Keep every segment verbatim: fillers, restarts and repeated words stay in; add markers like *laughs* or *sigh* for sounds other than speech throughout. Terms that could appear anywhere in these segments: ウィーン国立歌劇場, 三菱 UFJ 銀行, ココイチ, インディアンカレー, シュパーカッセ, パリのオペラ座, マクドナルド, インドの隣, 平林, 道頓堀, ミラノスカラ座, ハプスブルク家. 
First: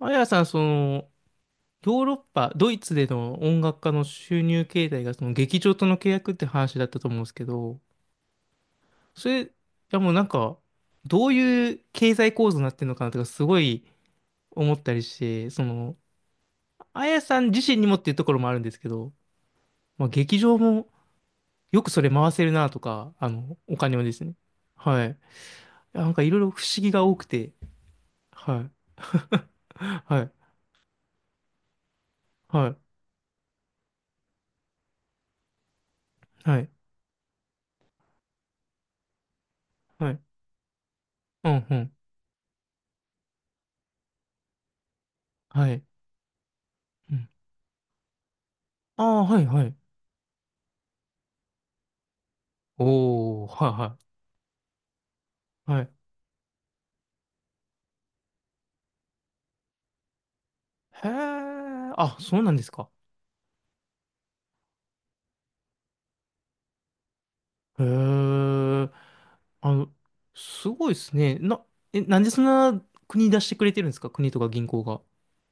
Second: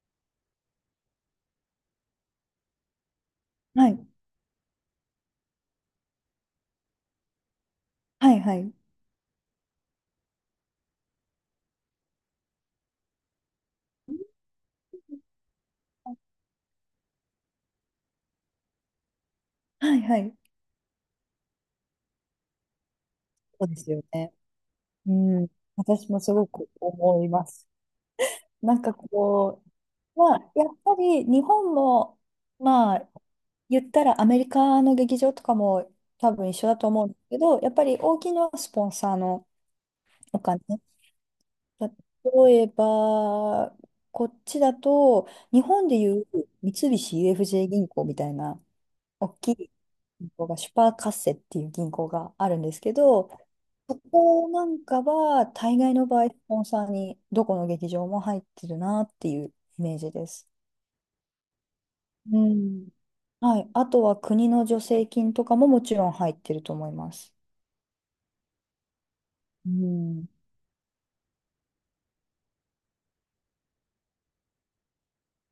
あやさん、その、ヨーロッパ、ドイツでの音楽は家のい。収入形態が、その劇場との契約って話だったと思うんですけど、はいはい。それ、いやもうなんか、どういう経済構図になってるのかなとか、すごい思ったりして、その、あやさん自身にもっていうところもあるんですけど、はいまあ、はい。劇場もよくそれ回せるなとか、あの、そうでおす金よをですね。ね。はい。ういん。やな私んもかいすろいごろ不く思議が多思くいまて、す。はい。なんかこ *laughs* う、はまい。あ、やっぱり日本も、はい。まあ、言ったらアメリカの劇場とかも多分一は緒い。だと思うんですけど、やっぱり大きなスポンサーのはい。お金。うん、うん。例えば、こっちだと、日はい。本でいう三う菱 ん。ユーエフジェー 銀行みたいなああ、大はい、きはいい。銀行が、シュパーカッセっていう銀行があるんですけど、おー、そはこなんかは、いは大い。は概い。の場合、スポンサーにどこの劇場も入ってるなっていうイメージです。へえ、あ、そううなんですん。か。はい。あとは国の助成金とかももちろん入ってると思います。へえ、うあの、ん。すごいですね。な、え、なんでそんな国出してくれてるんですか、国とか銀行が。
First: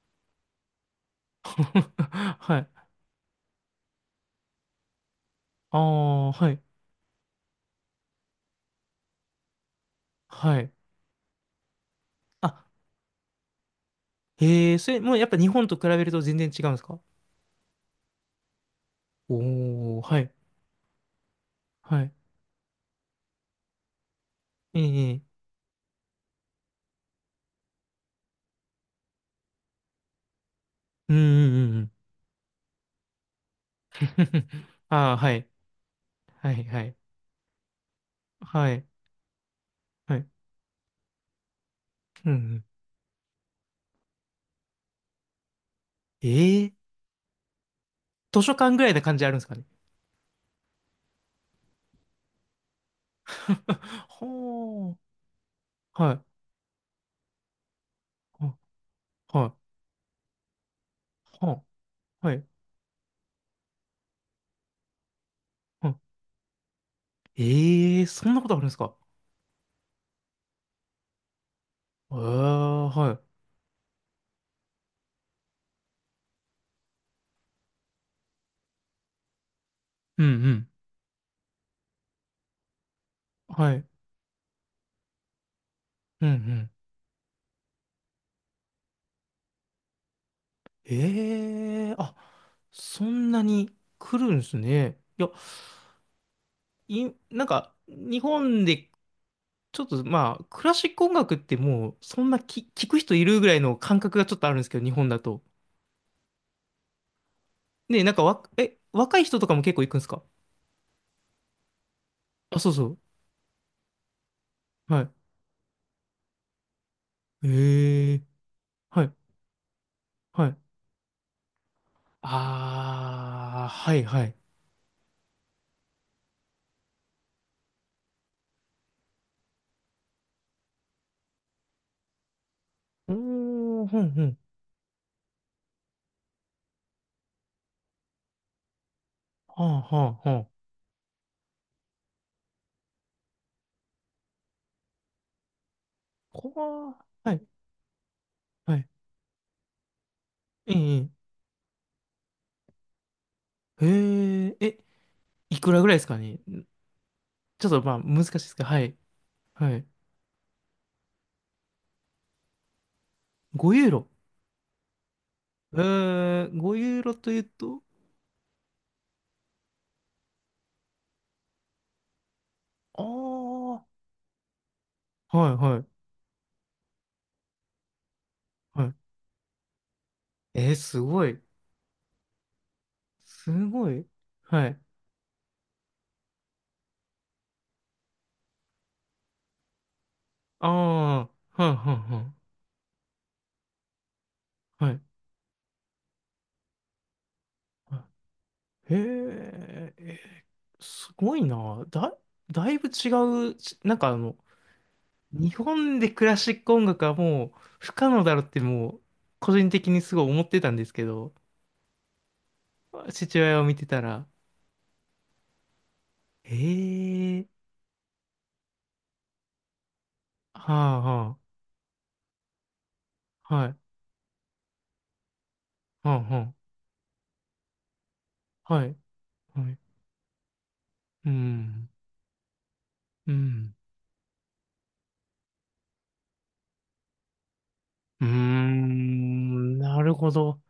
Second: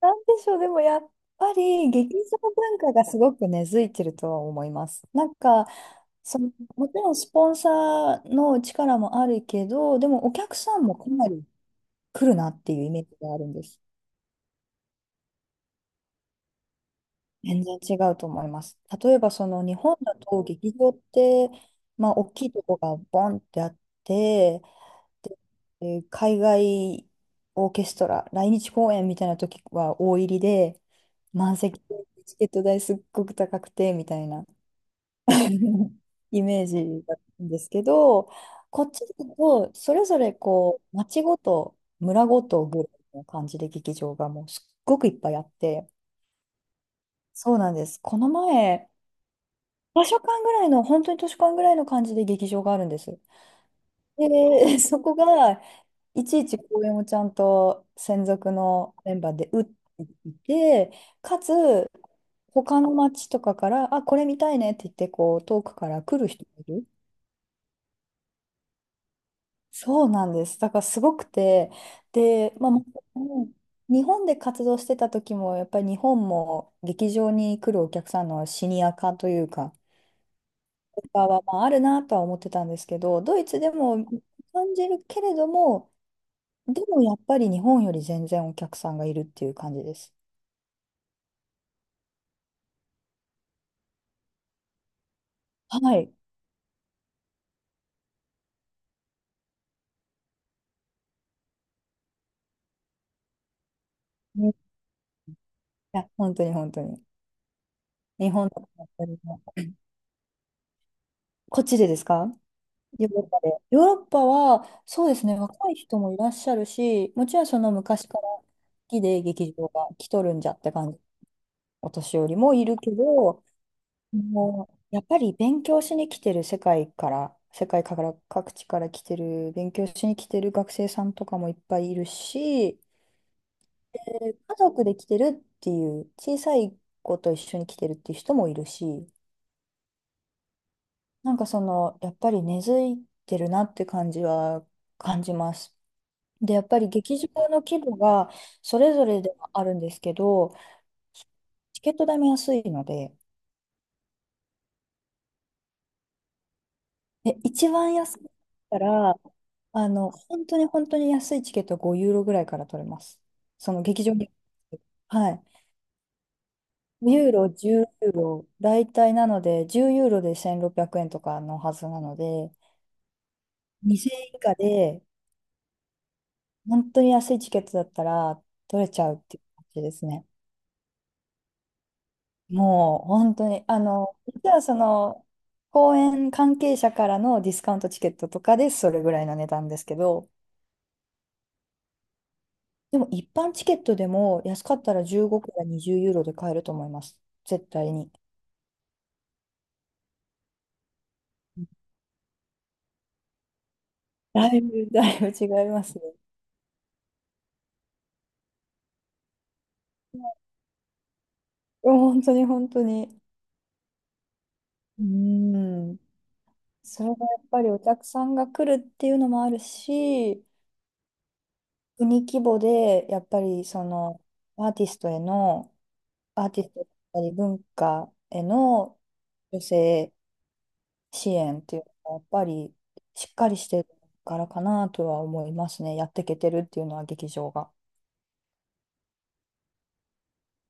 なんでしょう、でもやっぱり劇 *laughs* 場はい。文化がすごく根付いてるとは思います。なんか、ああ、そはの、い。もちろんスポンサーの力もあるけど、でもお客はい。さんもかなり来るなあ、っていうイメージがあるんです。へえ、それ、もうやっぱ日本と比べると全然違うんですか。全然違うと思います。例えばその日本おー、だはい。と劇場って、はまい。あ、大きいとこがボンってあって、ええ、ええ、で、えー海外オーケストラ、来日公演みたいな時は大入りで、うんうん満うんう席でん。チケット代すっごく高くてみたいな *laughs* ああ、はい。*laughs* イはメい、ーはい。ジだったんですけど、はこい。っちだとそれはぞい。れこう町ごと村うんうごん。とぐらいの感じで劇場がもうすっごくいっぱいあって、ええ、そうなんです。この図書館ぐら前いな感じあるんですかね。 場所間ぐらいの、本当に図書館ぐらいの感じで劇場があるんです。*laughs* で、*laughs* はー、そこが、はいい、ちいち公演をちゃんと専属は、のメンバーはで打っい、ていて、かは、つ、はい、他の町とかから、あ、これ見たいねって言って、こう、遠くからは、来る人がいる。ええ、そんなことあるんですか。そうなんです。だからすごくて、ええ、で、まあ、もちはろい。ん日本で活動してた時も、やっぱり日本も劇場に来るお客さんのシニア化というか、うんうん。かは、まあ、あるなとは思ってたんですけど、ドイツではい。も感じるけれども、うんうん。でもやっぱり日本より全然お客さんがいるっていう感じです。ええ、あ、そんなに来るんですね。いや、はい。い、なんか、日本で、ちょっとまあ、クラシック音楽ってもう、そんなき、聞く人いるぐらいの感覚がちょっとねあいるんですけど、日本だと。や、本当に本当に。ね、なんか日わ、本だとえ、本当若にい人もとかもう結構行くんですか。こっちでですか？あ、そうそう。ヨーロッパで。ヨーロッパは、そうはですね、若い人もいらっしゃるし、もちろんい。その昔えかえ、ら好きはい。で劇場が来とるんはじゃい。って感じ、お年寄りもいるけど、ああ、はいはい。もう、やっぱり勉強しに来てる世界から、世界から各地から来てる、勉強しに来てる学生さんとかもいっぱいいるし、うーん、ふんふ家ん。族で来てるっていう、小さい子と一緒に来てるっていう人もいるし、はあはあはあ。なんかその、やっぱり根付いてるなって感じは感じます。こで、やっぱりわ劇場ー、はい、の規模がはそい。れぞれではあるんですけど、ええ、チケット代も安いので、ええ、え、いくらぐらいですかね。え、ちょ一っとま番あ安い難しいですけど、かはい、ら、はい。あの、本当に本当に安いチケットはごユーロぐらいから取れます。ごそのユー劇ロ。場に。はい。ええ、ごユーごロユとーいうロ、と、じゅうユーロ、大体なので、じゅうユーロでせんろっぴゃくえんとかのはずなので、ああ、はにせんえん以下で、い、はい、本当に安いチケットだったら取はれい。ちゃうっていう感じですね。えー、すごい。もう、本当すに、あごい。の、実ははそい。の、公演関係者からのディスカウントチケットとかでそれぐらいの値段ですけど、ああ、はい、はでも一般チケットでも安かっい、はい。たはい。らじゅうごからにじゅうユーロで買えると思います。絶対はに。い、へえ、えー、すごいな。だ、だいぶ違うし、なんかあの、だいぶ、だいぶ違日います本でね。クラシック音楽はもう不可能だろってもう個人的にすごい思ってたんですけど、本当に本当に。父親を見てたら、うん。それがやえっえ、ぱりお客さんが来るっていうのもあるし、はあ、は国規模でやっぱあ、りはい、そのアーティストへの、はあ、アーはティストだったり文化へあ、はい、の女はい、性う支援っていうん、のがやっぱりしうっかりしん、てるからかなとは思いますね。やっていけてるっていうのは劇場が。うーん、なるほど。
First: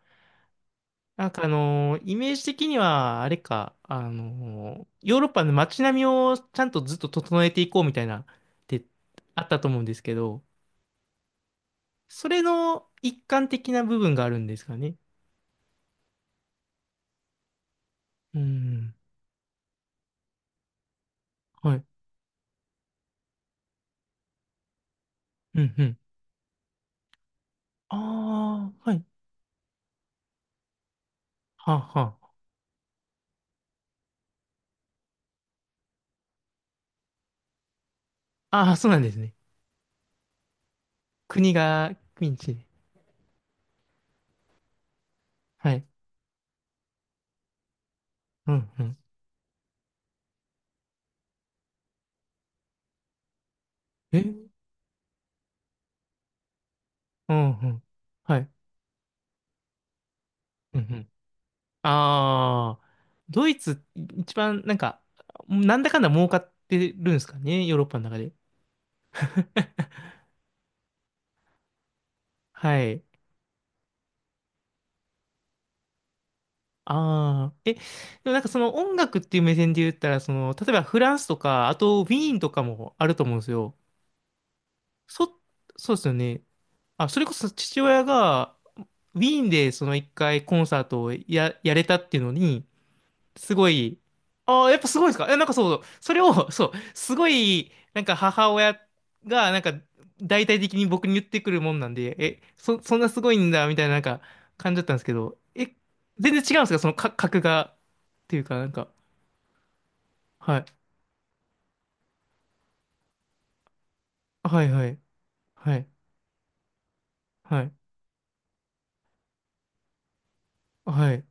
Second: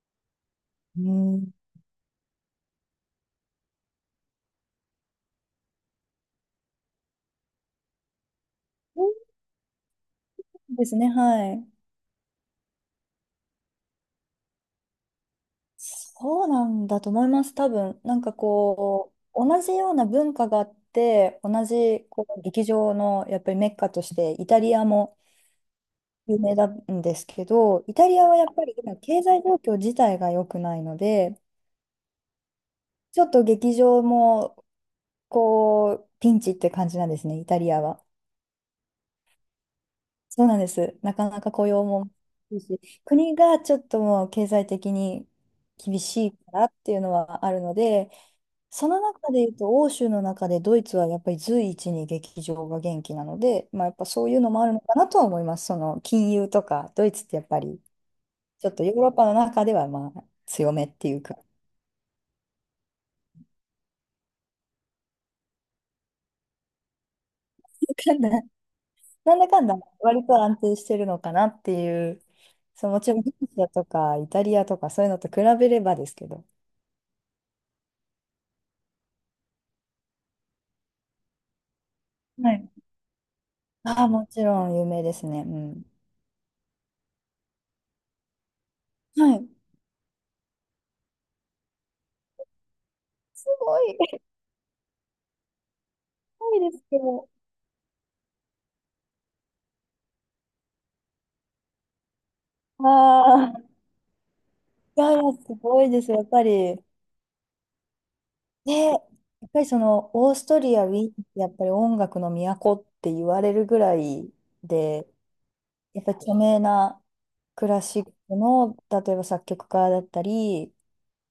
うなんかあん。のーイメージ的には、あれか、あのーヨーロッパの街並みをちゃんとずっと整えていこうみたいな、ってそうあったと思うんですけど、ですね、はい。それの一環的な部分があるんですかね。そうなんだと思います、多分。なんかうん。こう、同じような文化があって、同はい。じこう劇場のやっぱりメッカとして、イタリアもうん、うん。有名なんですけど、イあタリアはやっぱあ、りは今、い。経済状況自体が良くないので、はあ、はちょっと劇場もこう、ピンチって感じなんですね、イタリアは。あ。ああ、そうなんですね。そうなんです。なかなか国雇用がもピンチ厳で。しいし、国がちょっともう経済的にはい。厳しいからっていうのはあるので、うん、うそん。の中で言うと、欧州の中でドイツはやっぱり随一に劇場が元気なので、まあ、やっぱそうえ、いうのもあるのかなとは思います。その金融とか、ドイツっうてやっん、ぱうりん。はい。ちょっとヨーロッパの中ではまあ強うん、うめってん。いうか、ああ、ドイツ、一番、なんか、なんだかんだ儲かってるんですかね、ヨーロッパの中で。*laughs* なんだかんだ割と安定してるのかなっていう、はそう、もい。ちろんギリシャとかイタリアとかそういうのと比べればですけど、ああ、え、でもなんかその音楽っていう目線で言ったら、その、例えばフランスとか、あとウィーンとはかい。もあると思うんですよ。ああ、もちろん有名ですそ、ね。うん。そうですよね。あ、それこそ父親が、ウはィーンい。でその一回コンサートをや、やれたっていうのに、すすごごい、い、すああ、やっぱすごいですか。え、なんかそう、それを、ごいそう、ですけすごど、い、なんか母親が、なんか、大体的に僕に言ってくるもんなんで、え、そ、そんなすごいんあだ、あ、みたいな、なんか、感じだったんでいすやけいや、ど、すえ、ごいです。やっ全然ぱ違うんですり。か、そのか、格が、っていうか、なんね、か、やっぱりそのオースはトい。リア、ウィーンってやっぱり音楽の都って言われるぐらいはいはい。で、はい。やっぱり著名なはクい。ラシックの、例えば作曲家だったり、はい。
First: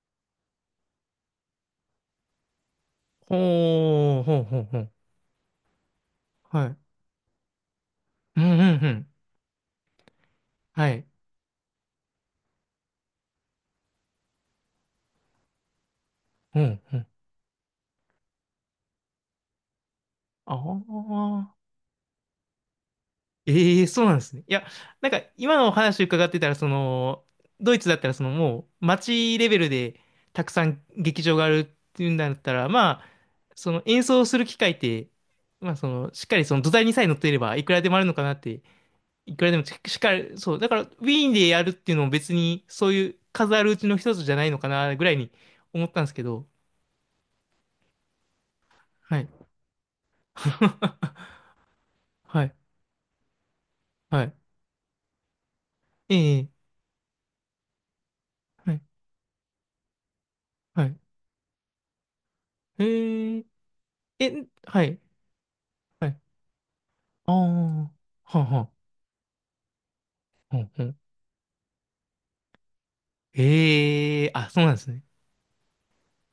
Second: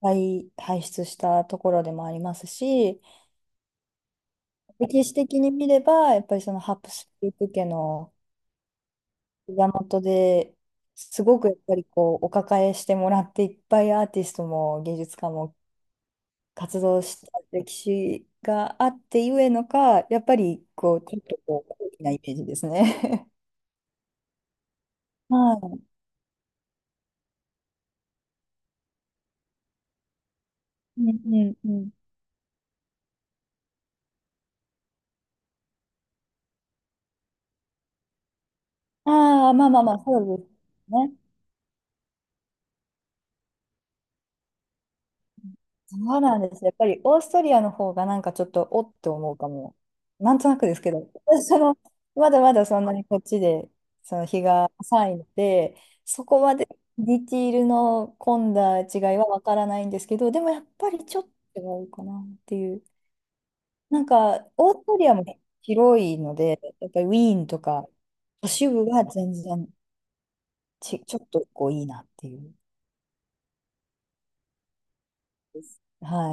輩輩出したところでもありますし、ほー、ほんほんほん。歴史的に見れば、やっぱりそのはい。ハプスブルク家のうんうんうん。膝元ではい。すごくやっぱりこうお抱えしてもらっていっぱいアーティストも芸術家もうん活う動ん、した歴史があってゆえのか、やっぱありこう、ちょっとあ。こう、高貴なイメージですね。ええ、そうなんですね。いや、なんか今のお *laughs* は話伺ってたら、その、ドイツだったら、そのもう街レベルでたくさんい。う劇ん場がうあんるっうん。ていうんだったら、まあ、その演奏する機会って、まあ、その、しっかりその土台にさえ乗っていれば、いくらでもあるのかなって、いくあらあ、でまもあしまあましあ、っかそり、うでそう、だから、ウすィね。ーンでやるっていうのも別に、そういう数あるうちの一つじゃないのかな、ぐらいに思ったんですそうけなんど、です。やっぱりオーストリアの方がなんかちょっとおってはい。思うかも。なんとなくですけど、*laughs* *laughs* その、まだはまい、だそんなにこっちで、そはのい。日が浅いので、そこえまえ、でディティールの混んはだい、違いはわからないんですけど、でもやっはぱい。りちょっと違うかなっていう。え、なんええ、か、オはーストい、リアも広はいい。ので、やっぱりウあィあ、ーンとか、はあ、は都あ、市は部は全然あ、はあ。ち、ちょっとこういいなっていう。ええ、あ、そうなんですね。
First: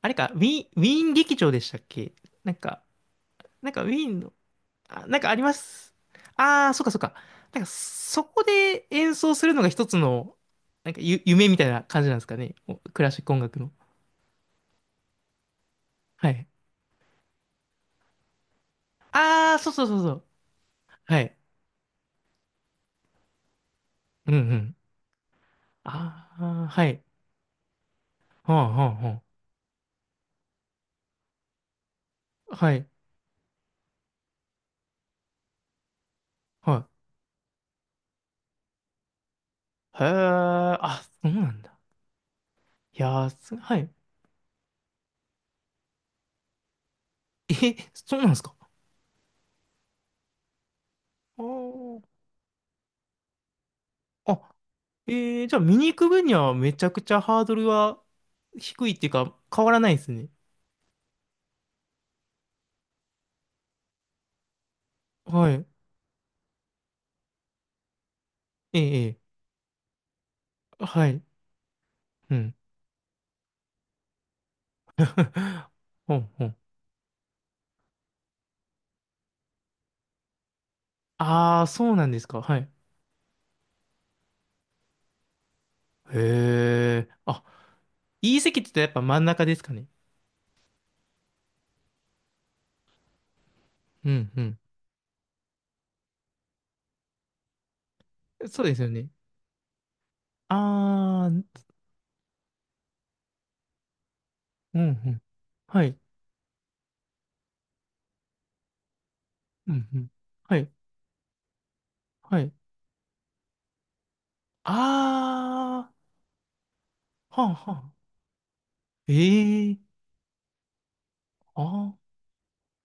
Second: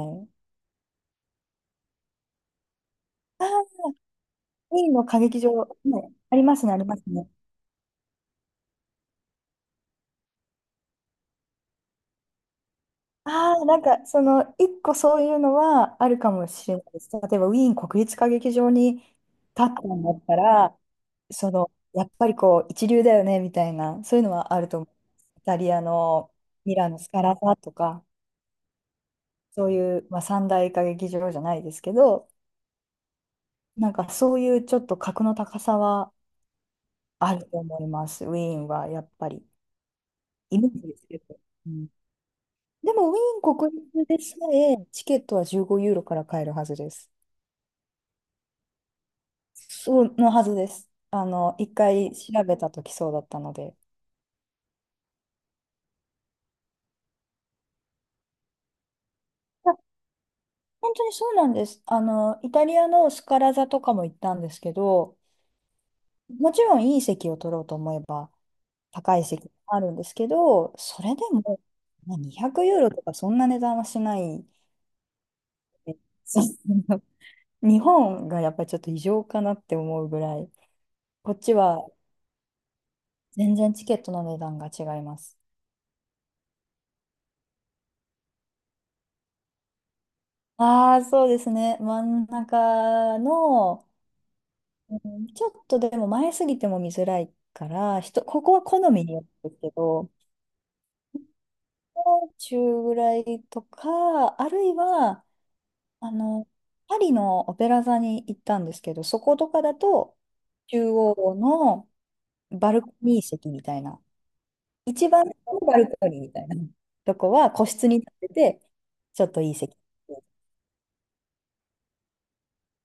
あれか、ウい。ィーン、ウィーン劇場でしたっけ。なんか、あなんかー、ウィーンの、ウィーンのあ、な歌んかあ劇り場、ます。ね、ありますあね、あ、あそりっかまそっすか。ね。なんか、そこで演奏するのが一つの、なんかゆ、夢みたいな感じなんですかね。おクラシック音あ楽あ、の。なんか、その、一個そういうのはあるはかもい。しれないです。例えば、ウィーン国立歌劇場に立っああ、たそうそうそうんそだっう。たら、はい。その、やっぱりこう、一流だよね、みたいな、そういううのんうはあるん。と思う。イタリアのああ、ミはラノい。スカラ座とか、はあ、はあ、はそういう、まあ、三大歌劇場じゃないですけど、あ。はい。なんかそういうちょっと格の高さははあると思います、ウィーンはやっぱり。い。へイメーえ、ジであ、すけそうど。なんうだ。ん、でいも、ウィやー、ーす、ン国はい。立でさえ、チケットはじゅうごユーロから買えるはずです。え、そうなんですか。そうのはずです。ああの、一ー、回調べたときそうだったので。あ、えー、じゃあ見に行く分にはめちゃくちゃハードルは低いっていうか変わらなあ、いですね。本当にそうなんです。あの、イタリアのスカラ座とかも行ったんですけど、はい。もちろんいい席を取ろうと思えばええ、高いえ席もあるんですけど、え、そはれい。でもまあうん。にひゃくユーロとかそんな値段はしない。*laughs* *laughs* えほんそほん。う、日本がやっぱりちょっと異常かなって思うぐらい、こっちああ、はそうなんですか。はい。全然チケットの値段が違います。へえ。あ、いい席って言ったらやっぱ真ん中ですかね。ああ、そうですね。真ん中の、うんううん、ちょっとでも前すぎても見づらいから、人、こん。こそはうで好すよみね。によるんですけど、ああ、うんもう中ぐらいとか、あるいうん。は、はい。あの、パリのオペラ座に行ったんですけど、そことかうだんうん。と、はい。中央のはい。バルコニー席みたいな、一番のバルあコニーみたいなとこあ、ははあ個は室あ。に立ってて、ちょっといいえ席。え、ああ。